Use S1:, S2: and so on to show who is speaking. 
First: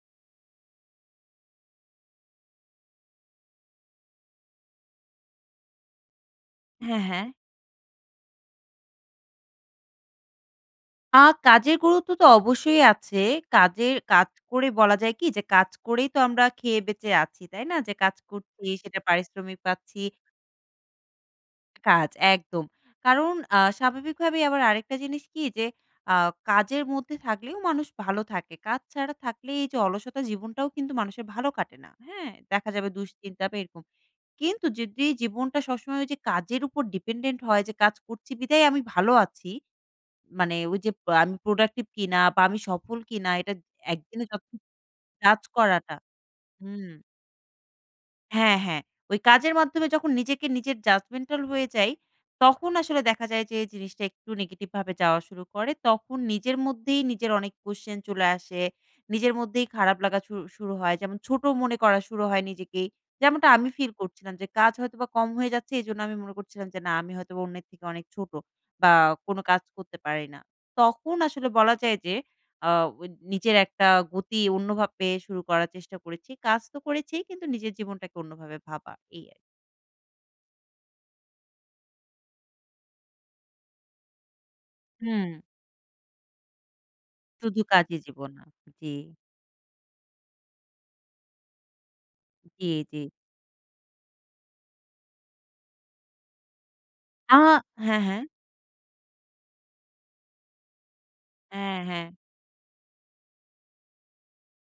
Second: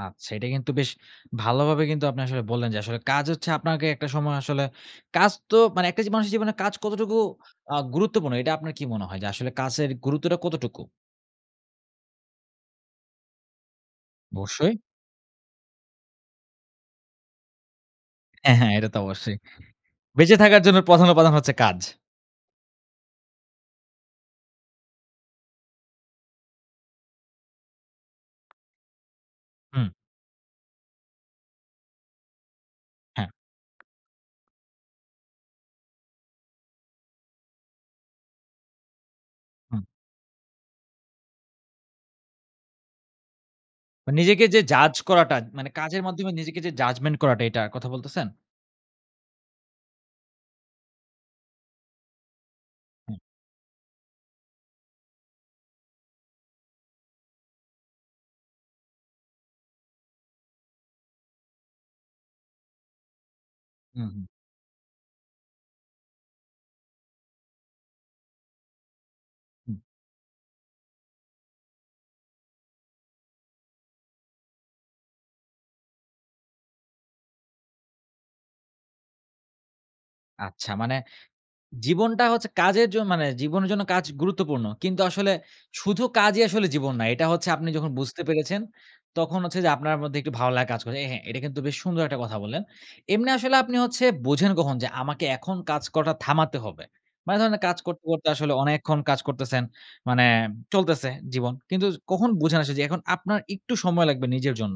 S1: আচ্ছা এটা কিন্তু বেশ ভালোভাবে কিন্তু আপনি আসলে বললেন, যে আসলে কাজ হচ্ছে আপনাকে একটা সময় আসলে কাজ তো মানে একটা জি মানুষের জীবনে কাজ
S2: হ্যাঁ,
S1: কতটুকু
S2: হ্যাঁ।
S1: আ গুরুত্বপূর্ণ, এটা আপনার কি মনে হয়? যে আসলে কাচের গুরুত্বটা কতটুকু?
S2: আ কাজের গুরুত্ব তো অবশ্যই আছে। কাজের কাজ করে
S1: অবশ্যই।
S2: বলা যায় কি? যে কাজ করেই তো আমরা খেয়ে বেঁচে আছি, তাই না? যে কাজ
S1: অ্যা
S2: করছি,
S1: হ্যাঁ, এটা তো
S2: সেটা
S1: অবশ্যই।
S2: পারিশ্রমিক পাচ্ছি।
S1: বেঁচে থাকার জন্য প্রধান উপাদান হচ্ছে কাজ।
S2: কাজ একদম! কারণ আ স্বাভাবিক ভাবেই আবার আরেকটা জিনিস কি, যে আ কাজের মধ্যে থাকলেও মানুষ ভালো থাকে। কাজ ছাড়া থাকলেই যে
S1: হুম।
S2: অলসতা জীবনটাও কিন্তু মানুষের ভালো কাটে না, হ্যাঁ? দেখা যাবে
S1: হ্যাঁ।
S2: দুশ্চিন্তা বা এরকম, কিন্তু যদি জীবনটা সবসময় ওইযে কাজের উপর dependent হয় যে কাজ করছি বিধায় আমি ভালো আছি।
S1: হুম।
S2: মানে ওই যে পা আমি productive কিনা? বা আমি সফল কিনা? এটা
S1: আ
S2: একদিনে যত
S1: নিজেকে যে judge করাটা
S2: কাজ
S1: মানে
S2: করাটা
S1: কাজের মাধ্যমে নিজেকে যে
S2: হুম।
S1: judgement করাটা এটা কথা বলতেছেন?
S2: হ্যাঁ, হ্যাঁ। ওই কাজের মাধ্যমে যখন নিজেকে নিজের judgmental হয়ে যাই তখন আসলে
S1: হুম।
S2: দেখা যায় যে জিনিসটা একটু negative ভাবে যাওয়া শুরু করে, তখন নিজের মধ্যেই নিজের অনেক question চলে আসে। নিজের মধ্যেই খারাপ লাগা শু শুরু হয়। যেমন ছোট মনে করা শুরু হয় নিজেকে। যেমনটা আমি feel
S1: হুম, হুম।
S2: করছিলাম যে কাজ হয়তো বা কম হয়ে যাচ্ছে এজন্য আমি মনে করছিলাম যে, "না আমি হয়তো অন্যের থেকে অনেক ছোট বা কোন কাজ
S1: হুম।
S2: করতে পারি না!" তখন আসলে বলা যায় যে আ ওই নিজের একটা গতি অন্যভাবে শুরু করার চেষ্টা করেছি। কাজ তো করেছি কিন্তু নিজের জীবনটাকে অন্যভাবে ভাবা। এই আর
S1: আচ্ছা মানে জীবনটা হচ্ছে কাজের জন মানে জীবনের জন্য কাজ গুরুত্বপূর্ণ। কিন্তু আসলে
S2: হুম।
S1: শুধু কাজই আসলে জীবন নয়। এটা হচ্ছে
S2: শুধু
S1: আপনি যখন
S2: কাজই
S1: বুঝতে
S2: জীবন না।
S1: পেরেছেন,
S2: জি।
S1: তখন হচ্ছে যে আপনার মধ্যে একটু ভালো লা কাজ করে এহে এটা কিন্তু বেশ সুন্দর একটা কথা বললেন!
S2: জি, জি।
S1: এমনি আসলে আপনি হচ্ছে বোঝেন কখন যে, "আমাকে এখন কাজ করাটা থামাতে হবে?"
S2: আ
S1: মানে ধরেন না কাজ
S2: হ্যাঁ,
S1: করতে,
S2: হ্যাঁ।
S1: করতে আসলে অনেকক্ষণ কাজ করতেছেন, মানে চলতেছে, জীবন।
S2: হ্যাঁ,
S1: কিন্তু
S2: হ্যাঁ।
S1: কখন বুঝেন আস যে আপনার একটু সময় লাগবে নিজের জন্য?